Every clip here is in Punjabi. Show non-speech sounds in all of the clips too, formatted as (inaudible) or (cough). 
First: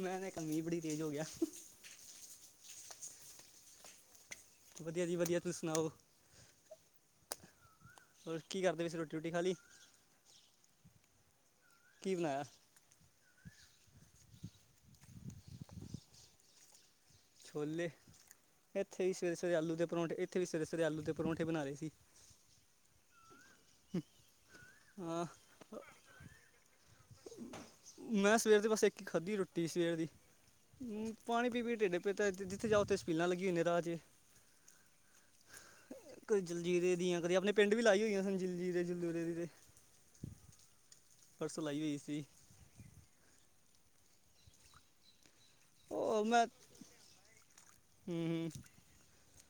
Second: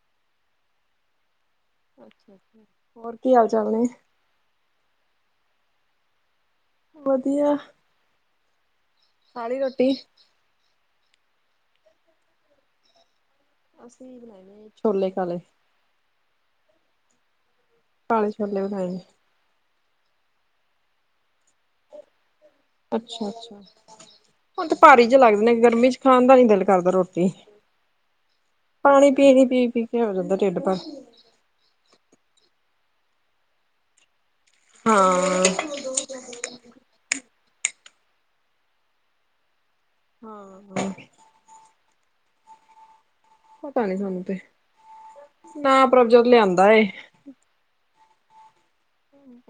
ਮੈਂ ਦੇਖਾਂ, ਮੀਂਹ ਬੜੀ ਤੇਜ਼ ਹੋ ਗਿਆ। ਹੋਰ, ਕੀ ਹਾਲ ਚਾਲ ਨੇ? ਵਧੀਆ ਜੀ ਵਧੀਆ, ਤੁਸੀਂ ਸੁਣਾਓ? ਵਧੀਆ। ਕੀ ਕਰਦੇ ਪਏ ਸੀ। ਖਾ ਲਈ ਰੋਟੀ? ਕੀ, ਬਣਾਇਆ? ਅਸੀਂ ਬਣਾਏ ਨੇ ਛੋਲੇ, ਕਾਲੇ ੍ (inaudible) ਛੋਲੇ। ਕਾਲੇ ਛੋਲੇ, ਬਣਾਏ ਨੇ। ਇੱਥੇ ਵੀ ਸਵੇਰੇ ਸਵੇਰੇਲੂ ਦੇ ਪਰੌਠੇ ਇੱਥੇ ਵੀ ਸਵੇਰੇ ਸਰੇ ਆਲੂ ਦੇ ਪਰੌਠੇ ਬਣਾ ਰਹੇ ਸੀ ਅੱਛਾ- ਅੱਛਾ। ਹੁਣ ਤੇ ਭਾਰੀ ਜਿਹਾ ਹਾਂ ਲੱਗਦੇ ਨੇ, ਗਰਮੀ ਚ ਖਾਣ ਦਾ ਨੀ ਦਿਲ ਕਰਦਾ ਰੋਟੀ। ਮੈਂ ਸਵੇਰ ਦੇ ਬਸ ਇੱਕ ਹੀ ਪਾਣੀ, ਖਾਧੀ ਪੀਣੀ ਪੀ ਰੋਟੀ -ਪੀ ਸਵੇਰ ਕੇ ਦੀ ਹੋ ਜਾਂਦਾ, ਢਿੱਡ ਭਾ ਹੂੰ, ਪਾਣੀ ਪੀ ਪੀ ਢਿੱਡ ਜਿੱਥੇ ਜਾਓ ਉਥੇ ਛਬੀਲਾਂ ਲਗੀਆਂ ਹੁੰਦੀਆਂ ਰਾਹ ਚ ਹਾਂ। ਕਦੀ ਜਲ ਜੀਰੇ ਦੀਆਂ, ਕਦੀ ਆਪਣੇ ਪਿੰਡ ਵੀ ਲਾਈ ਹੋਈਆਂ ਸਨ, ਜਲ ਜੀਰੇ ਦੀਆਂ। ਹਾਂ। ਪਰਸ ਲਾਈ ਹੋਈ ਸੀ ਪਤਾ ਨੀ ਸਾਨੂੰ ਤੇ ਨਾ ਪ੍ਰਭਜੋਤ ਲਿਆਂਦਾ ਏ ਹਮ -ਹਮ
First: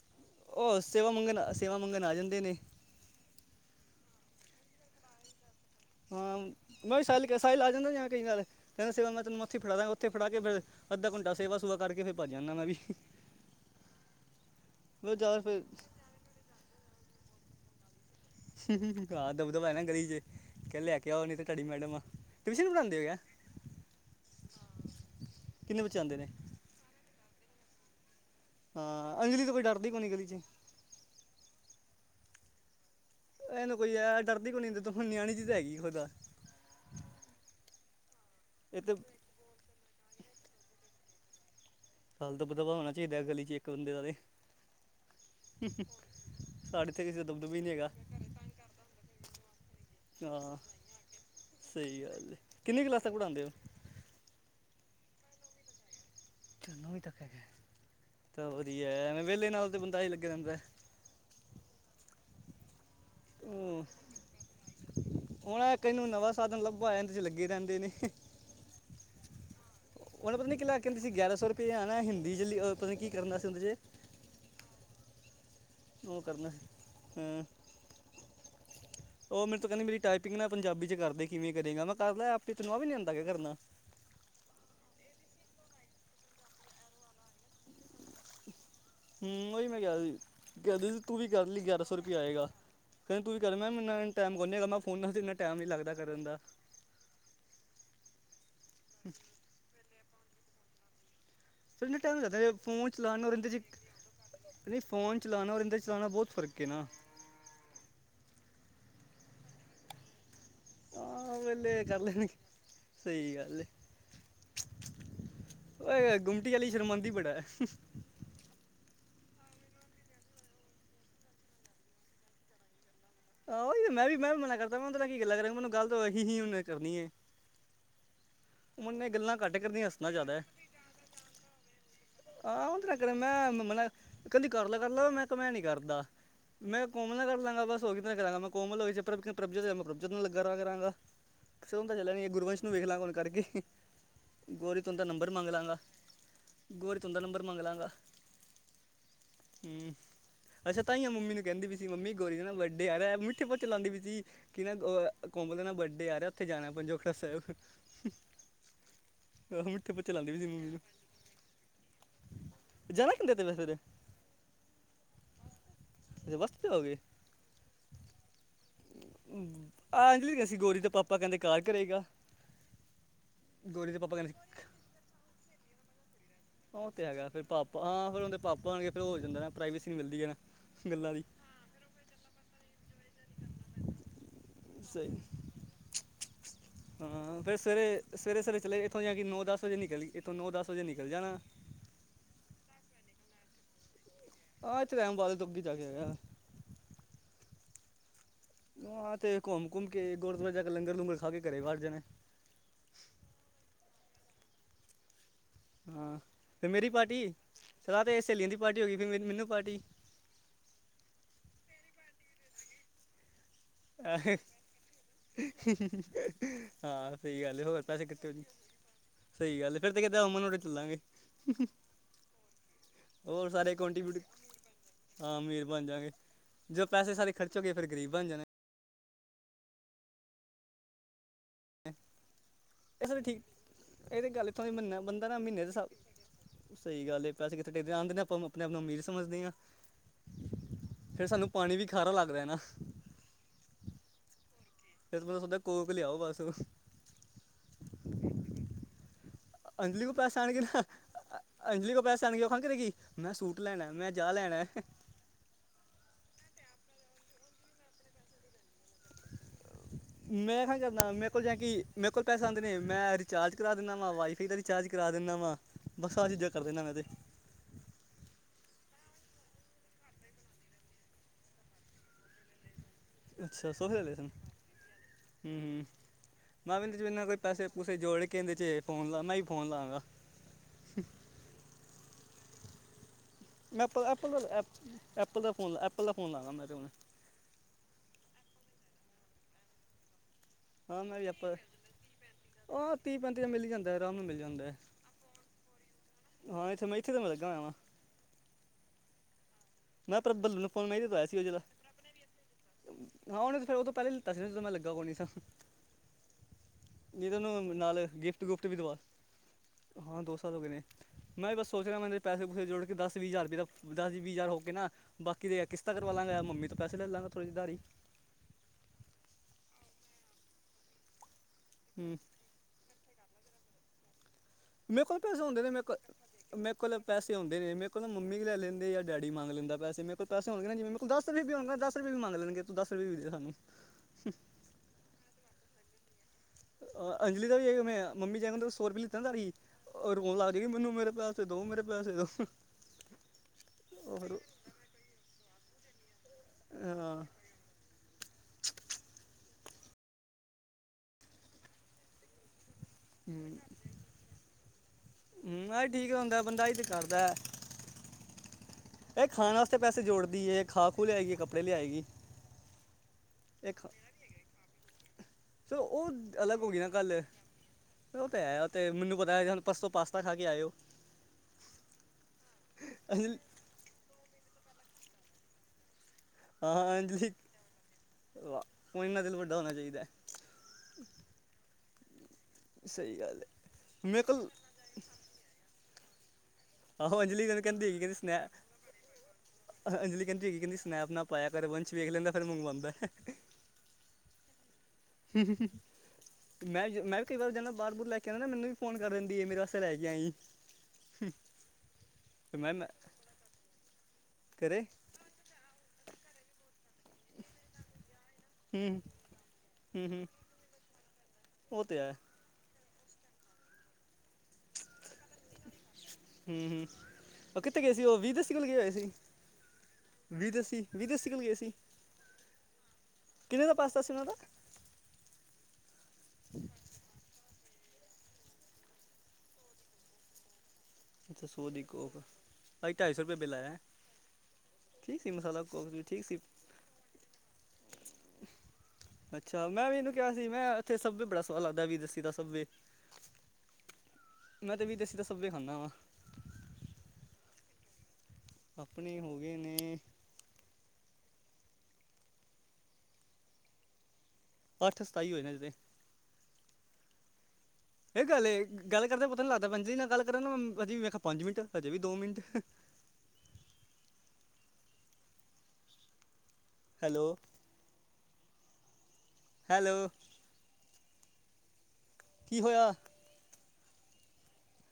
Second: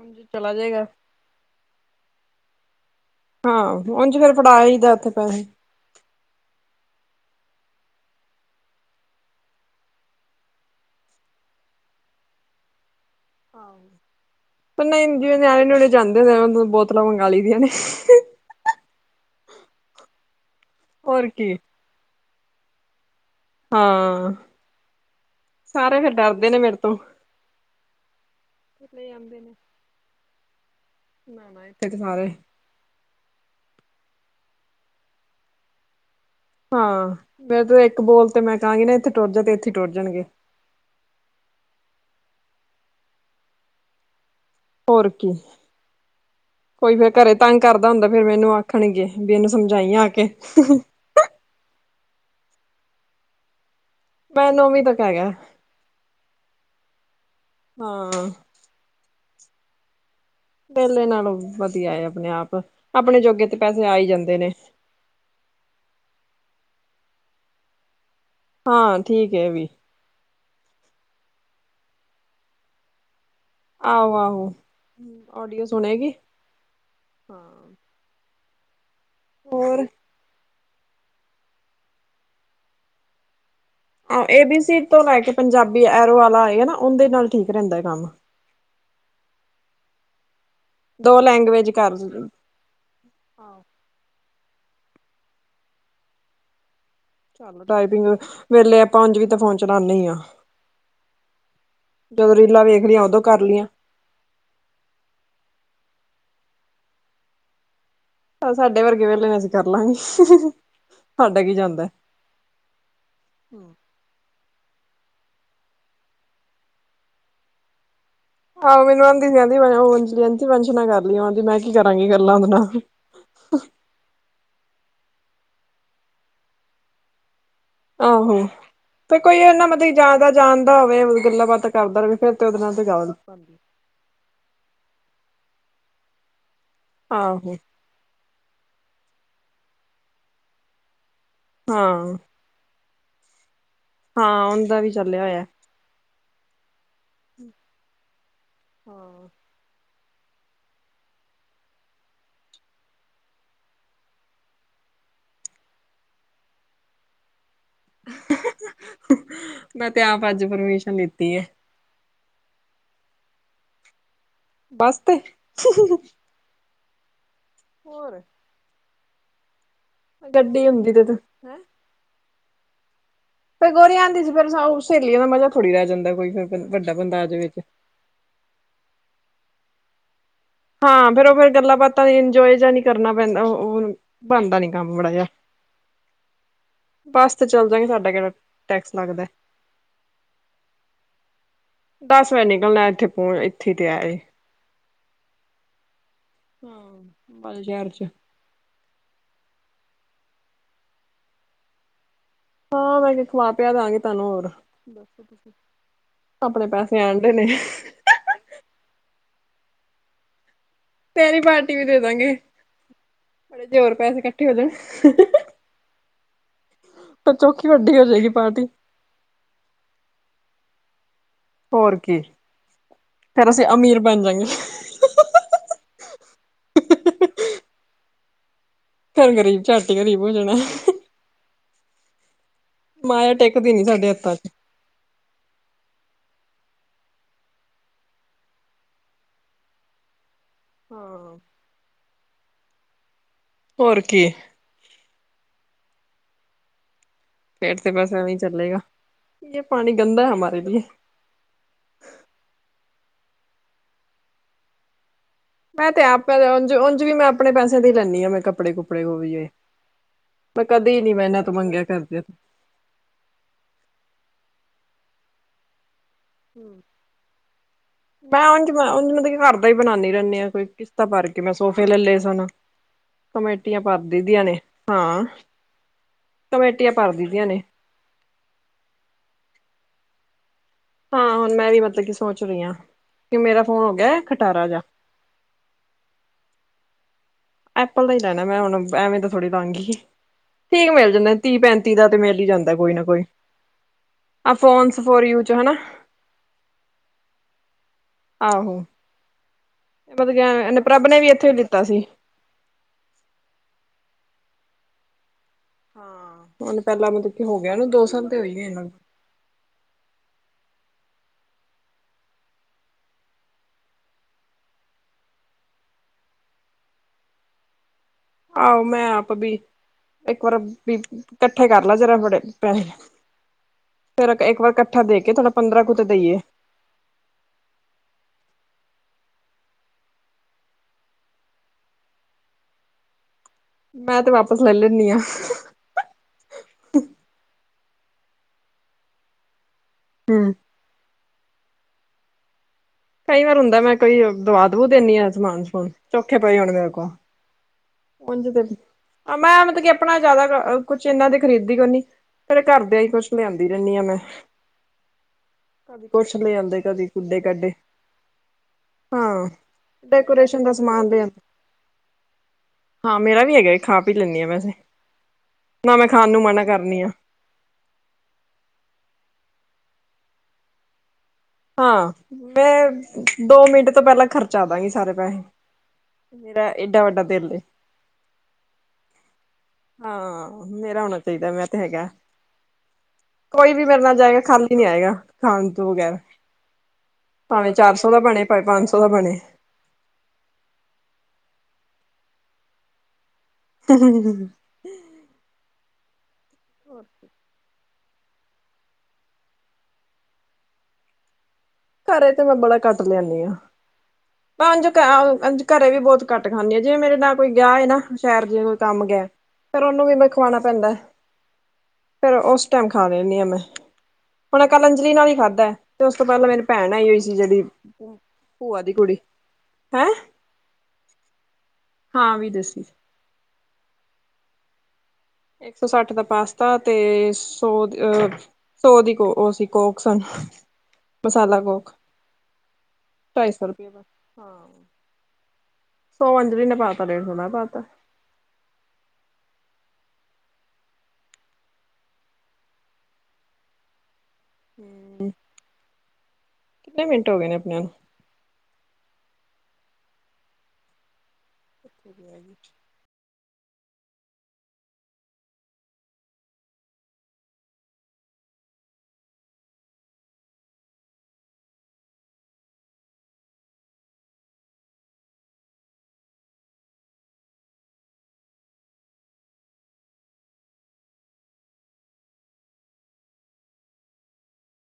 ਉਂਜ ਚਲਾ ਉਹ ਜਾਏਗਾ ਸੇਵਾ ਮੰਗਣ ਸੇਵਾ ਮੰਗਣ ਆ ਜਾਂਦੇ ਨੇ। ਹਾਂ ਉਂਝ ਫੇਰ ਫੜਾ ਹੀ ਦਾ ਉੱਥੇ ਪੈਸੇ। ਹਾਂ ਮੈਂ ਕਿਹਾ ਵੀ ਸ ਸਾਈ ਲਾ ਜਾਂਦਾ ਜਾਂ ਕਈ ਵਾਰ। ਕਹਿੰ ਸੇਵਾ ਮੈਂ ਤੈਨੂੰ ਉੱਥੇ ਫੜਾ ਦਦਾ ਉਥੇ ਫੜਾ ਕੇ ਫਿਰ ਅਧਾ ਘੰਟਾ ਸੇਵਾ ਸਵਾ ਭੱਜ ਜਾਂਦਾ ਮੈਂ ਵੀ। ਨਹੀਂ ਬਹੁਤ ਜਿਵੇਂ ਜ਼ਿਆਦਾ ਨਿਆਣੇ ਨਿਆਣੇ ਜਾਂਦੇ ਬੋਤਲਾਂ ਮੰਗ ਲਈ ਦੀਆਂ ਨੇ। ਹਾ ਹਹ ਦੱਬ ਦਬਾ ਨਾ ਗਲੀ ਚ ਕ ਲੈ ਕੇ ਆਓ ਹੋਰ ਨੀ ਤੇ ਕੀ ਤੁਹਾਡੀ ਮੈਡਮ ਆ ਟਿਊਸ਼ਨ ਪੜਾਉਂਦੇ ਹੋ ਹਾਂ ਕਿੰਨੇ ਬੱਚੇ ਸਾਰੇ ਫਿਰ ਆਉਂਦੇ ਡਰਦੇ ਨੇ ਮੇਰੇ ਤੋਂ ਨਹੀਂ ਹਾਂ ਆਉਂਦੇ ਅੰਜਲੀ ਨੇ ਕੋਈ ਡਰਦੀ ਕੋਣੀ ਗਲੀ ਜੀ ਨਾ ਨਾ ਇੱਥੇ ਤੇ ਸਾਰੇ ਇਹਨੂੰ ਕੋਈ ਹੈ ਡਰਦੀ ਕੋਈ ਨੀ ਤ ਹੁਣ ਨਿਆਣੀ ਜੀ ਤਾਂ ਹੈਗੀ ਖੁਦਾ ਹਾਂ ਮੈਂ ਤੇ ਇੱਕ ਬੋਲ ਤੇ ਮੈਂ ਇਹ ਕਹਾਂਗੀ ਨਾ ਤੇ ਇੱਥੇ ਟੁਰ ਜਾ ਤੇ ਇੱਥੇ ਟੁਰ ਜਾਣਗੇ ਸਾਲ ਤਾਂ ਪਧਵਾ ਹੋਣਾ ਚਾਹੀਦਾ ਗਲੀ ਚ ਇੱਕ ਬੰਦੇ ਦਾ ਤੇ ਹੋਰ ਕੀ ਹਮ ਕੋਈ ਫੇਿਰ ਘਰੇ ਤੰਗ ਕਰਦਾ ਹੁੰਦਾ ਫੇਿਰ ਮੈਂ ਇਹਨੂੰ ਆਖਣਗੇ ਵੀ ਇਹਨੂੰ ਸਮਝਾਈਆਂ ਆ ਕੇ ਹਾਂ ਸਹੀ ਗੱਲ ਜ ਕਿੰਨੀ ਕਲਾਸਾਂ ਪੜਾਂਦੇ ਹੋ ਮੈਂ ਨੌਵੀਂ ਤੱਕ ਹੈਗਾ ਚਨਮੀ ਤੱਕੇ ਹਾਂ ਤਾਂਹੀ ਹੈ ਮ ਵਿਹਲੇ ਨਾਲ ਤੇ ਬੰਦਾ ਹੀ ਲੱਗਗੇ ਰੇਂਦਾ ਪੇਲੇ ਨਾਲੋਂ ਵਧੀਆ ਆਪਣੇ ਆਪ ਆਪਣੇ ਜੋਗੇ ਤੇ ਪੈਸੇ ਆ ਹੀ ਜਾਂਦੇ ਨੇ ਹਣਾ ਕਨ ਨੂੰ ਨਵਾਂ ਸਾਧਨ ਲੱਭਵਾਦੇ ਚ ਲੱਗੇ ਰਹਿੰਦੇ ਨੇ ਹਾਂ ਠੀਕ ਹੈ ਵੀ ਉਹਨੇ ਪਤਾ ਨੀ ਕਿ ਲਲਾ ਕੇਹਿੰਦੇ ਸੀ ਗਿਆਰਾਂ ਸੌ ਰੁਪਏ ਆ ਨਾ ਹਿੰਦੀ ਚ ਪਤਾ ਨ ਕੀ ਕਰਨਾ ਸੀ ਉਹਦੇ ਚ ਆਹੋ ਆਹੋ ਡੀਓ ਸੁਣੇਗੀ ਉਹ ਕਰਨਾ ਹਾਂ ਉਹ ਮੇਰੇੂੰ ਕਹਿੰਦੀ ਹੋਰ ਮੇਰੀ ਟਾਈਪਿੰਗ ਮ ਪੰਜਾਬੀ ਚ ਕਰਦੇ ਕਿਵੇਂ ਕਰੇਗਾ ਮੈਂ ਕਰ ਲਿਆ ਆਪ ਹੀ ਸੁਨਵਾ ਵੀ ਨੀ ਆਂਦਾ ਕਰਨਾ ਆਹ ਏ ਬੀ ਸੀ ਤੋਂ ਲੈ ਕੇ ਪੰਜਾਬੀ ਐਰੋ ਵਾਲਾ ਨਾ ਉਹਦੇ ਨਾਲ ਠੀਕ ਰਹਿੰਦਾ ਕੰਮ ਹਮ ਉਹੀ ਮੈਂ ਕਿਹਾ ਸੀ ਕਹਿ ਸੀ ਤੂੰ ਦੋ ਵੀ ਕਰ ਲਈ ਲੈਂਗੁਏਜ ਗਿਆਰਾਂ ਸੌ ਰੁਪਇਆ ਆਏਗਾ ਕਿੰ ਕੀ ਕਰ ਆਹੋ ਮੈ ਇੰਨਾ ਟਾਈਮਹਨੇ ਆ ਕਰਗਾ ਮ ਫੋਨ ਨਾਲ ਫਿਰ ਇੰਨਾ ਟਮ ਨਹੀਂ ਲੱਗਦਾ ਕਰਨ ਦਾ ਚਲੋ ਟਪਿੰਗ ਵੇਲੇ ਆਪਾਂ ਪੰਜ ਵਜੇ ਫੋਨ ਚਲਾਉਂਦੇ ਆਾਂ ਫਿਰ ਇੰਨਾ ਟਾਈਮ ਲਗਦਾ ਰੀਲਾਂ ਵੇਖ ਫੋਨ ਲਈਆਂ ਉਦੋਂ ਚਲਾਉਾਨ ਔ ਇ ਕਰ ਇਹਦੇ 'ਚ ਲਈਆਂ ਨਹੀਂ ਫੋਨ ਚਲਾਣਾ ਔਰ ਇਦਾ ਚਲਾਣਾ ਬਹੁਤ ਫਰਕ ਹੈ ਨਾ ਸਾਡੇ ਵਰਗੇ ਵੇਲੇ ਨੇ ਅਸੀਂ ਕਰ ਲਾਂਗੇ ਹਾਂ ਸਾਡਾ ਕੀ ਵੇਲੇ ਜਾਂਦਾ ਕਰ ਲੈਣੇ ਸਹੀ ਗੱਲ ਹੈ ਉਹ ਗੁੰਮਟੀ ਵਾਲੀ ਸ਼ਰਮਾਂਦੀ ਬੜਾ ਹੈ ਆਹੋ ਮੈਨੂੰ ਆਹਿੰਦੀ ਸੀ ਆਹਿੰਦੀਹ ਪੈਨਸ਼ ਕਰ ਲਈਦੀ ਮੈਂ ਕੀ ਕਰਾਂਗੀ ਗੱਲਾਂ ਉਹ ਨਾਲ ਆਹੋਹੀ ਮੈਂ ਵੀ ਮੈਂ ਵੀ ਮਨਾ ਕਰਦਾ ਮੈਂ ਉਹਦੇ ਨਾਲ ਕੀ ਗੱਲ ਕਰਾਂ ਮੈਨੂੰ ਗੱਲ ਇਹੀ ਹੀ ਹੁਣ ਕਰਨੀ ਏ ਆਹੋ ਤੇ ਗੱਲਾਂ ਕੋਈ ਇਹ ਘੱਟ ਨਾ ਕਰਨੀਆਂ ਮਤਲਬ ਹੱਸਣਾ ਜਾਦਾ ਜ਼ਿਆਦਾ ਹੈ ਜਾਣਦਾ ਹੋਵੇ ਗੱਲਾਂ ਬਾਤ ਆਹ ਆਣ ਰ ਕਰਰੇ ਮੈਂ ਮ ਕਹਿੰਦੀ ਕਰਲਾ ਕਰਲਾ ਗੱਲ ਮੈਂ ਕਿਹਾ ਮੈਂ ਨੀ ਕਰਦਾ, ਮੈਂ ਕੋਮਲ ਨੂੰ ਨਾਲ ਕਰ ਆਹੋ ਲਾਂਗਾ ਬਸ ਹੋਰ ਕਿਦੇ ਨਾਲ ਕਰਾਂਗਾ, ਮੈਂ ਕੋਮਲ ਹੋਈ ਪ੍ਰਭਜੋਤ ਮੈਂ ਪ੍ਰਭਜੋਤ ਨੂੰ ਲੱਗਾ ਕਰਾਂਗਾ, ਸੋਹਣ ਤਾਂ ਹਾਂ ਚੱਲ ਗੁਰਵੰਸ਼ ਵੇਖ ਲਾਂ ਗਣ ਕਰਕੇ ਹਾਂ ਉਹਦਾ ਗੋਰੀ ਵੀ ਤੂੰ ਦਾ ਚੱਲਿਆ ਨੰਬਰ ਹੋਇਆ ਮੰਗ ਲਾਂਗਾ ਗੌਰੀ ਤੁੰਦਾ ਨੰਬਰ ਮੰਗ ਲਵਾਂਗਾ ਹ ਹਾਂ ਅੱਛਾ ਤਾਇਓ ਮੰਮੀ ਨੂੰ ਕਹਿੰਦੀ ਵੀ ਸੀ ਮੰਮੀ ਗੋਰੀ ਦੇ ਨਾ ਬਰਥ ਡੇਅ ਆ ਮਿੱਠੇ ਪੱਚ ਲਾਉਂਦੀ ਵੀ ਸੀ। ਕਿ ਨਾ ਕੋਮਲ ਦੇ ਨਾਲ ਬਰਡੇ ਆ ਰਿਹਾ ਉੱਥੇ ਜਾਣਾ ਪੰਜੋਕੜਾ ਸਾਹਿਬ। ਆਹੋ ਮੈਂ ਮਿੱਠੇ ਤੇ ਪੋਚੇ ਆਪ ਲਾਉਂਦੀ ਪਈ ਅੱਜ ਸੀ ਮੰਮੀ ਨੂੰ ਪਰਮਿਸ਼ਨ ਲਿੱਤੀ ਹੈ। ਜਾਣਾ ਕਿੰਦਾ ਤੇ ਫੇਰ ਸਵੇਰੇ ਬਸ ਤੇ ਅ ਬਸ ਤੇ ਹੋ ਗਈ ਹੋਰ, ਆਜੀ ਅਸੀਂ ਗੱਡੀ ਗੋਰੀ ਤੇ ਹੁੰਦੀ ਪਾਪਾ ਕਹਿੰਦੇ ਕਾਲ ਕਰੇਗਾ। ਫਿਰ ਗੋਰੀ ਦੇ ਗੋਰੀਆਂ ਪਾਪਾ ਆਦੀ ਸੀ, ਕਹਿੰਦੇ ਫਿਰ ਸਹੇਲੀਆਂ ਦਾ ਮਜ਼ਾ ਥੋੜੀ ਰਿਹਾ ਜਾਂਦਾ, ਕੋਈ ਫਿਰ ਉਹ ਵੱਡਾ ਤੇ ਬੰਦਾ ਆ ਹੈਗਾ, ਜਾਵੇ ਫਿਰ ਵਿੱਚ ਪਾਪਾ ਹਾਂ ਫਿਰ ਉਹਦੇ ਪਾਪਾ ਆਣਗੇ, ਫਿਰ ਹੋ ਜਾਂਦਾ ਪ੍ਰਾਈਵੇਸੀ ਮਿਲਦੀ ਹੈ ਨਾ। ਹਾਂ ਗੱਲਾਂ ਦੀ ਫੇਰ ਉਹ ਫਿਰ ਗੱਲਾਂ ਬਾਤਾਂ ਨਾਲ ਇੰਜੋਏ ਜਾਂ ਨੀ ਕਰਨਾ ਪੈਂਦਾ, ਉਹ ਬਣਦਾ ਨੀ ਕੰਮ ਸਹੀ ਬੜਾ ਜਿਹਾ। (unintelligible) ਬੱਸ ਹਾਂ, ਤੇ ਫਿਰ ਚੱਲ ਜਾਂਗੇ ਸਾਡਾ ਕਿਹੜਾ ਸਵੇਰੇ-ਸਵੇਰੇ-ਸਵੇਰੇ ਚਲੇ ਟੈਕਸ ਇੱਥੋਂ ਜਾ ਕਿ ਲੱਗਦਾ ਨੌ ਦਸ ਵਜੇ ਨਿਕਲ ਇੱਥੋਂ ਨੌ ਦਸ ਵਜੇ ਨਿਕਲ ਜਾਣਾ। ਦਸ ਵਜੇ ਨਿਕਲਣਾ, ਇੱਥੇ ਪਹ ਇੱਥੇ ਤੇ ਆਏ। ਆਹ ਥੇ ਰੈਮਬਾਲ ਦੁੱਗੀ ਜਾ ਕੇ ਹੋ, (unintelligible) ਤੇ ਘੁੰਮ, ਘੁੰਮ ਕੇ ਗੁਰਦੁਆਰਾ ਜਾ ਕੇ ਲੰਗਰ ਲੂੰਗਰ ਖਾ ਕੇ ਘਰੇ (unintelligible) ਹਾਂ ਮੈਂ ਕਿਹਾ ਖਵਾ ਪਿਆ ਦਾਂਗੇ ਤੁਹਾਨੂੰ, ਹੋਰ ਦੱਸ? ਹਾਂ ਫਿਰ ਮੇਰੀ ਪਾਰਟੀ ਚਲਾ ਤੇ ਸਹੇਲੀਆਂ ਦੀ ਪਾਰਟੀ ਹੋ ਗਈ, ਫਿਰ ਮੈਨੂੰ ਪਾਰਟੀ ਤੇਰੀ ਪਾਰਟੀ ਵੀ ਦੇ ਦਾਂਗੇ, ਕੁਝ ਹੋਰ ਪੈਸੇ ਪਾਰਟੀ ਇਕੱਠੇ ਹੋ ਜਾਣ ਹਾਂ ਤਾਂ ਸਹੀ ਗੱਲ ਚੌਖੀ ਹੋਰ ਵੱਡੀ ਹੋ ਪੈਸੇ ਜਾਏਗੀ ਕਿੱਤੇੇ ਜੀ, ਪਾਰਟੀ ਸਹੀ ਗੱਲ ਫੇਰ ਕਿਹਦਾਂ (unintelligible) ਚੱਲਾਂਗੇ ਹੋਰ ਕੀ ਹੋਰ ਫੇਰ ਅਸੀਂ ਸਾਰੇ ਅਮੀਰ ਕੋਂਟੀ ਬਿਊਟ ਬਣ ਜਾਂਗੇ। ਹਾਂ ਅਮੀਰ ਬਣ ਜਾਣਗੇ, ਜੋ ਪੈਸੇ ਸਾਰੇ ਖਰਚੋਗੇ ਫੇਰ ਗਰੀਬ ਬਣ ਜਾਣੇ। ਫੇਰ ਗ਼ਰੀਬ ਝੱਟ ਗ਼ਰੀਬ ਹੋ ਜਾਣਾ। ਇਹ ਸਾਰੀ ਮਾਇਆ ਠੀਕ ਟਿਕਦੀ ਨੀ ਸਾਡੇ ਇਹ ਤੇ ਹੱਥਾਂ ਚ। ਗੱਲ ਇਥੋਂ ਦੀ ਮੰਨ ਬੰਦਾ ਨਾ ਮਹੀਨੇ ਦੇ ਹਿਸਾਬ ਸਹੀ ਗੱਲ ਪੈਸੇ ਕਿੱਥੇ ਆਦੇ ਨੇ ਆਪਾਂ, ਆਪਣੇ ਆਪ ਨੂੰ ਅਮੀਰ ਸਮਝਦੇ ਹਾਂ। ਫੇਰ ਹਾਂ ਸਾਨੂੰ ਪਾਣੀ ਵੀ ਖਾਰਾ ਲੱਗਦਾ ਨਾ, ਹੋਰ ਕੀ। ਫੇਰ ਮਤਲਬ ਸਦਾ ਕੋਕ ਲਿਆਓ ਬਸ, ਫੇਰ ਤੇ ਬਸ ਏਵੇਂ ਚੱਲੇਗਾ, ਇਹ ਪਾਣੀ ਅੰਜਲੀ ਕੋਲ ਗੰਦਾ ਹੈ ਪੈਸੇ ਹਮਾਰੇ ਆਣਗੇ ਲ ਨਾ ਅੰਜਲੀ ਕੋਈ ਪੈਸਿਆਂ ਨੀ ਉਹ ਕਹੇਗੀ, ਮੈਂ ਸੂਟ ਲੈਣਾ ਮੈਂ ਆ ਲੈਣਾ। ਮੈਂ ਤੇ ਆਪ ਉੰਝ ਵੀ ਮੈਂ ਆਪਣੇ ਪੈਸੇ ਦੀ ਹੀ ਲੈਂਦੀ ਹਾਂ, ਮੈਂ ਕੱਪੜੇ ਕੱਪੜੇ ਕੋ ਵੀਏ ਮੈਂ ਕਿਹਾ ਕਦੇ ਕਰਨਾ ਨੀ ਮੈਂ ਮੇਰੇ ਇਹਨਾਂ ਕੋਲ ਤੋਂ ਜਾਂ ਕਿ ਮੰਗਿਆ ਮੇਰੇ ਕਰਦੇ, ਕੋਲ ਪੈਸੇ ਆਉਂਦੇ ਨੇ ਮੈਂ ਰਿਚਾਰਜ ਕਰਾ ਦਿੰਦਾ, ਵਾ ਵਾਈਫਾਈ ਦਾ ਰਿਚਾਰਜ ਕਰਾ ਦਿੰਦਾ ਵਾ ਬਸ ਸਾਰ ਚੀਜ਼ਾਂ ਕਰ ਤੋਂ। ਦਿੰਦਾ ਮੈਂ ਤੇ, ਮੈਂ ਉਝ ਮਤਲਬ ਘਰ ਦਾ ਹੀ ਬਣਾਦੀ ਰਹਿੰਦੀ ਹਾਂ ਕੋਈ, ਕਿਸ਼ਤਾ ਭਰ ਕੇ ਮੈਂ ਸੋਫੇ ਲੈ ਲਏ ਸਨ। ਅੱਛਾ ਕਮੇਟੀਆਂ ਸੋਫੇ ਲੈ ਲਏ ਭਰਦੀ ਸਨ ਦੀਆਂ ਨੇ ਹਾਂ, ਹੂੰ ਹੂੰ ਕਮੇਟੀਆਂ ਭਰ ਦੀਆਂ ਨੇ। ਕੁਛ ਜੋੜ ਕਹਿੰਦੇ ਚ ਫੋਨ ਲਾਦਾ ਹੀ ਫੋਨ ਲਾਦਾ। ਹਾਂ ਹੁਣ ਮੈਂ ਵੀ ਮਤਲਬ ਕੀ ਸੋਚ ਰਹੀ ਹਾਂ, ਕਿ ਮੇਰਾ ਫੋਨ ਮੈਂ ਹੋ ਐਪਲ ਗਿਆ ਐਪਲ ਦਾ ਖਟਾਰਾ ਜਾ। ਐਪਲ ਦਾ ਫੋਨ ਐਪਲ ਦਾ ਫੋਨ ਲਉ ਮੈਂ ਤੇ ਹੁਣ ਐਪਲ ਦਾ ਹੀ ਲੈਣਾ, ਮੈਂ ਹੁਣ ਐਵੇਂ ਤਾਂ ਥੋੜੀ ਲਾਗੀ। ਠੀਕ ਹਾਂ ਮਿਲ ਮੈਂ ਵੀ ਜਾਂਦੇ ਐਪਲ ਤੀਹ ਪੈਂਤੀ ਦਾ ਤੇ ਮਿਲ ਹੀ ਜਾਂਦਾ ਕੋਈ ਉਹ ਨਾ ਤੀਹ ਕੋਈ ਪੈਂਤੀ ਦਾ ਮਿਲ ਹੀ ਜਾਂਦਾ ਆਰਾਮ ਨਾਲ ਮਿਲ ਆ ਜਾਂਦਾ ਹੈ ਫੋਨ ਫੋਰ ਯੂ ਹੈਨਾ, ਹਾਂ ਇੱਥੇ ਮੈਂ ਲਗਾ ਹੋਇਆ ਵਾਂ, ਆਹੋ ਮੈਂ ਪਰ ਮਤਲਬ, ਬੱਲੂ ਨੂੰ ਇਹਨੇ ਫੋਨ ਮੈਂ ਹੀ ਪ੍ਰਭ ਨੇ ਦਿੱਤਾ ਵੀ ਸੀ ਉਹ ਇੱਥੇ ਜਿਹੜਾ ਲਿੱਤਾ ਸੀ। ਹਾਂ ਉਹਨੇ ਤੇ ਫੇਰ ਉਹ ਤੋਂ ਪਹਿਲੇ ਹੀ ਲਤਾ ਸੀ, ਨਾ ਜਦੋਂ ਮੈਂ ਲੱਗਾ ਕੋਨੀ ਸਾ, ਹਾਂ ਹੁਣ ਪਹਿਲਾਂ ਨਹੀਂ ਮਤਲਬ ਤੁ ਕਿ ਹੋ ਉਹਨੂੰ ਗਿਆ ਨਾ ਦੋ ਨਾਲ ਸਾਲ ਤੇ ਗਿਫਟ ਹੋਈ ਗਏ ਗੁਫਟ ਵੀ ਇਹਨਾਂ ਨੂੰ ਦਵਾ ਹਾਂ ਦੋ ਸਾਲ ਹੋ ਗਏ ਨੇ। ਮੈਂ ਵੀ ਬਸ ਸੋਚ ਰਿਆ, ਮੇਰੇ ਪੈਸੇ ਪੂਸੇ ਜੋੜ ਕੇ ਦਸ ਵੀਹ ਹਜ਼ਾਰ ਰੁਪਏ ਦਾ ਦਸ ਵੀਹ ਹਜ਼ਾਰ ਹੋ ਕੇ ਨਾ ਬਾਕੀ ਦੀਆਂ ਕਿਸ਼ਤਾਂ ਕਰਵਾ ਲਾਂ ਗਾ ਜਾ ਮਮੀ ਤੋਂ ਪੈਸੇ ਲੈ ਲਾਂਗਾ ਥੋੜੀ ਅਧਾਰੀ। ਆਹੋ ਮੈਂ ਆਪ ਵੀ, ਇੱਕ ਵਾਰ ਵੀ ਕੱਠੇ ਕਰ ਲਾ ਜਰਾ, ਹੂੰ ਥੋੜੇ ਪੈਹੈ ਫੇਰ ਇੱਕ ਵਾਰ ਮੇ ਇਕੱਠਾ ਕੋਲ ਦੇ ਕੇ ਪੈਸੇ ਥੋੜਾ ਹੁੰਦੇ ਨੇ, ਮੇਰੇ ਪੰਦਰਾਂ ਕੁ ਕੋਲ ਤੇ ਦੇਈਏ ਮੇਰੇ ਕੋਲ। ਪੈਸੇ ਹੁਣਦੇ ਨੇ ਮੇਰੇ ਕੋਲ ਨਾ ਮੰਮੀ ਵੀ ਲੈ ਲੈੈਂਦੀ, ਏ ਜਾਂ ਡੈਡੀ ਮੰਗ ਲੈਂਦਾ ਪੈੇਸੇ, ਮੇ ਕੋਲ ਪੈਸ ਹੋਣਗੇ ਨਾ ਜਿਵੀ ਮੇ ਕੋਲ ਦੱਸ ਦੁਪਏ ਹੋਣ ਗੇ ਨਾ ਦਸ ਰੁਪ ਵੀ ਮੰਗ ਲੈਣਗੇ। ਤੂੰ ਦਸ ਰੁਪਏ ਵੀ ਦੇ ਸਾਨੂੰ। ਮੈਂ ਤੇ ਵਾਪਸ ਲੈ ਲੈਣੀ ਆ। ਅਹ ਅੰਜਲੀ ਦਾ ਵੀ ਹੈ ਮੈਂ ਮੰਮੀ ਜ ਸੌ ਰੁਪਏ ਲਿੱਤਾ ਤੁਹਾ ਰੋ ਹਮ ਲੱਗ ਜਾਗੀ ਮੈਨੂੰ ਮੇਰੇ ਪਿਆ ਤੇ ਦੋ ਮੇਰੇ ਪੈਸੇ। ਕਈ ਵਾਰ ਹੁੰਦਾ ਮੈਂ ਕੋਈ ਔਰ ਦਵਾ ਦਵੁ ਦੇਣੀ ਐ ਸਮਾਨ- ਸਮਾਨ ਚੌਖੇ ਪਏ ਹੋਣ ਮੇਰੇ ਕੋਲ। ਹਾਂ ਉਝ ਬੇ। ਮੈਂ ਮਤਲਬ ਕਿ ਆਪਣਾ ਜ਼ਿਆਦਾ ਕੁਛ ਇਨਾਂ ਤੇ ਖਰੀਦਦੀ ਕੋਇਨੀ। ਫੇਰ ਘਰਦਿਆਂ ਹੀ ਕੁੱਛ ਲਿਆਂਦੀ ਰਹਿੰਨੀ ਆਂ ਮੈਂ। ਹਮ ਆ ਕਦੀ ਠੀਕ ਕੁਛ ਹੁੰਦਾ। ਬੰਦਾ ਈ ਲਿਆਂਦੇ ਤੇ ਕਦੀ ਕਰਦੈ। ਗੁੱਡੇ ਗਾਡੇ ਇਹ ਹਾਂ ਖਾਣ ਆਸਤੇ ਪੈਸੇ ਜੋੜਦੀ ਏ ਡੈਕੋਰੇਸ਼ਨ ਦਾ ਖਾਹ- ਖੁਹ ਸਮਾਨ ਲਏਗੀ, ਲਿਆਂਦਾ ਕਪੜੇ ਲਿਆਏਗੀ। ਹਾਂ ਮੇਰਾ ਵੀ ਹੈਗਾ। ਖਾ ਪੀ ਲੈਂਨੀ ਆਾਂ ਵੈਸੇ ਸੋ ਨਾ ਮੈਂ ਉਹ, ਖਾਣ ਨੂੰ ਅਲੱਗ ਮਨਾ ਹੋ ਗਈ ਨਾ ਕਰਨੀ ਆ ਗਲ। ਉਹ ਤੇ ਹੈ। ਓਹ ਤੇ ਮੈਨੂੰ ਪਤਾ ਹੈ ਹੁਣ ਪਰਸੋਂ ਪਾਸਤਾ ਖਾ ਕੇ ਆਇਓ। ਹਾਂ ਮੈਂ ਅੰਜਲੀ ਦੋ ਮਿੰਟ ਤੋਂ ਪਹਿਲਾਂ ਖਰਚਾ ਦਾਂਗੀ ਸਾਰੇ ਪੈਹੈ। ਹਾਂ ਅ (unintelligible) ਹਾਂ ਮੇਰਾ ਹੋਣਾ ਚਾਈਦਾ ਮੈਂ ਤੇ ਹੈਗਾ। ਸਹੀ ਗੱਲ ਹੈ ਕੋਈ ਵੀ ਮੇਰੇ ਨਾਲ ਜਾਇਗਾ ਖਾਲ ਨਹੀਂ ਆਏਗਾ ਖਾਣ ਤੋਂ ਬਗੈਰ। ਆਹੋ ਅੰਜਲੀ ਮੈਨੂੰ ਭਾਵੇਂ ਚਾਰ ਸੌ ਦਾ ਬਣੇ, ਭਾਵੇਂ ਪੰਜ ਸੌ ਦਾ ਬਣੇ। ਅਜਲੀ ਕੇਂਦੀ ਸੀ ਕੇਂਦੀ ਸਨੈਪ ਨਾ ਪਾਇਆ ਕਰ। ਵੰਸ਼ ਵੇਖ ਲੈਂਦਾ ਫੇਰ ਮੂੰਹ ਬਨਦਾ ਹ (unintelligible) ਹੂੰ ਹੂੰ। ਮੈਂ ਜ ਮੈਂ ਵੀ ਕਈ ਵਾਰ ਜਾਂਨਾ ਬਾਰ- ਬੁਰ ਲੈ ਕੇ। ਕਹਿੰਦਾ ਮੈਨੂੰ ਵੀ ਫੋਨ ਕਰ ਦਿੰਦੀ ਏ ਮੇਰੇ ਵਾਸਤੇ ਲੈ ਕੇ ਆਈ। ਘਰੇ ਤੇ ਮੈਂ ਬੜਾ ਕੱਟ ਲਿਆਨੀ ਆ। ਕਰੇ ਅੰਜ ਤੇ ਆ ਅੰਜ ਘਰੇ ਵੀ ਬਹੁਤ ਘੱਟ ਖਾਂਨੀ ਆ। ਜਿਵੇਂ ਮੇਰੇ ਨਾਲ ਕੋਈ ਗਿਆ ਏ ਨਾ ਸ਼ਹਿਰ- ਸ਼ੁਰ ਜ ਕੋਈ ਹੂੰ ਕੰਮ ਗਿਆ ਫੇਰ ਉਹਨੂੰ ਵੀ ਮੈਂ ਖਵਾਣਾ ਪੈਂਦਾ। ਓਹ ਤੇ ਹੈ। ਟੈਮ ਖਾ ਲੈਣੀ ਆ ਮੈਂ। ਹੁਣ ਏ ਕੱਲ ਅੰਜਲੀ ਨਾਲ ਹੀ ਖਾਦਾ ਤੇ ਉਸ ਤੋਂ ਪਹਿਲਾਂ ਹੂੰ ਮੇਰੇ ਹੂੰ ਉਹ ਕਿੱਥੇ ਗਏ ਸੀ? ਉਹ ਵਿ ਦੇਸੀ ਕੋਲ ਗਏ ਭੂਆ ਹੋਏ ਦੀ ਸੀ? ਕੁੜੀ ਹੈਂ ਵੀ ਦੇਸੀ- ਵੀ ਦੇਸੀ ਕੋਲ ਗਏ ਸੀ? ਹਾਂ ਵੀ ਦੇਸੀ। ਕਿੰਨੇ ਦਾ ਪਾਸਤਾ ਸੀ ਉਨਾਂ ਦਾ? ਇੱਕ ਸੌ ਸੱਠ ਦਾ ਪਾਸਤਾ। ਤੇ ਸੋ ਅਹ ਸੋ ਦੀ ਉਹ ਸੀ ਕੋਕ ਸਨ। ਅੱਛਾ। ਸੋ ਦੀ ਕੋਕ ਤਾਂਈ ਢਾਈ ਸੌ ਰੁਪਏ ਬਿੱਲ ਆਇਆ। ਰੁਪਏ ਦਾ। ਹਾਂ ਠੀਕ ਸੀ ਮਸਾਲਾ? ਕੋਕ ਵੀ ਠੀਕ ਸੀ? ਸੌ ਅੰਜਲੀ ਨੇ ਪਾਤਾ ਡੇਢ ਸੌ ਮੈਂ ਪਾਤਾ ਅੱਛਾ ਮੈਂ ਵੀ ਇਨੂੰ ਕਿਹਾ ਸੀ। ਮੈਂ ਇੱਥੇ ਸੱਭਵੈ ਬੜਾ ਸੋਹਾ ਲੱਗਦਾ ਵੀ ਦੇਸੀ ਦਾ ਸੱਭਵੈ। ਮੈਂ ਤੇ ਵੀ ਦੇਸੀ ਦਾ ਸਬਵੈ ਖਾਂਨਾ ਵਾ। ਕਿਨੇ ਮਿੰਟ ਹੋ ਗਏ ਨੇ ਆਪਣੇਆਂ ਨੂੰ? ਆਪਣੇ ਹੋ ਗਏ ਨੇ ਸ਼ਕਰੀਆ ਜੀ (unintelligible) ਅੱਠ ਸਤਾਈ ਹੋਏ ਨੇ ਅਜੇ ਤੇ। ਇਹ ਗੱਲ ਹੈ ਗੱਲ ਕਰਦਾ ਪਤਾ ਨ ਲੱਗਦਾ ਪੰਜ ਦੀ ਨਾਲ ਗੱਲ ਕਰ ਹਜੇ ਵੀ ਮੇਖਾ ਪੰਜ ਮਿੰਟ ਹਜੇ ਵੀ ਦੋ ਮਿੰਟ (unintelligible) ਹੈਲੋ। ਹੈਲੋ। ਕੀ ਹੋਯਾ?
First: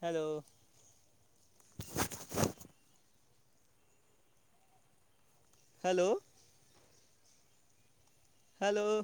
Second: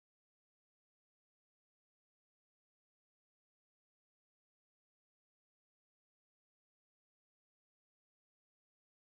Hello hello hello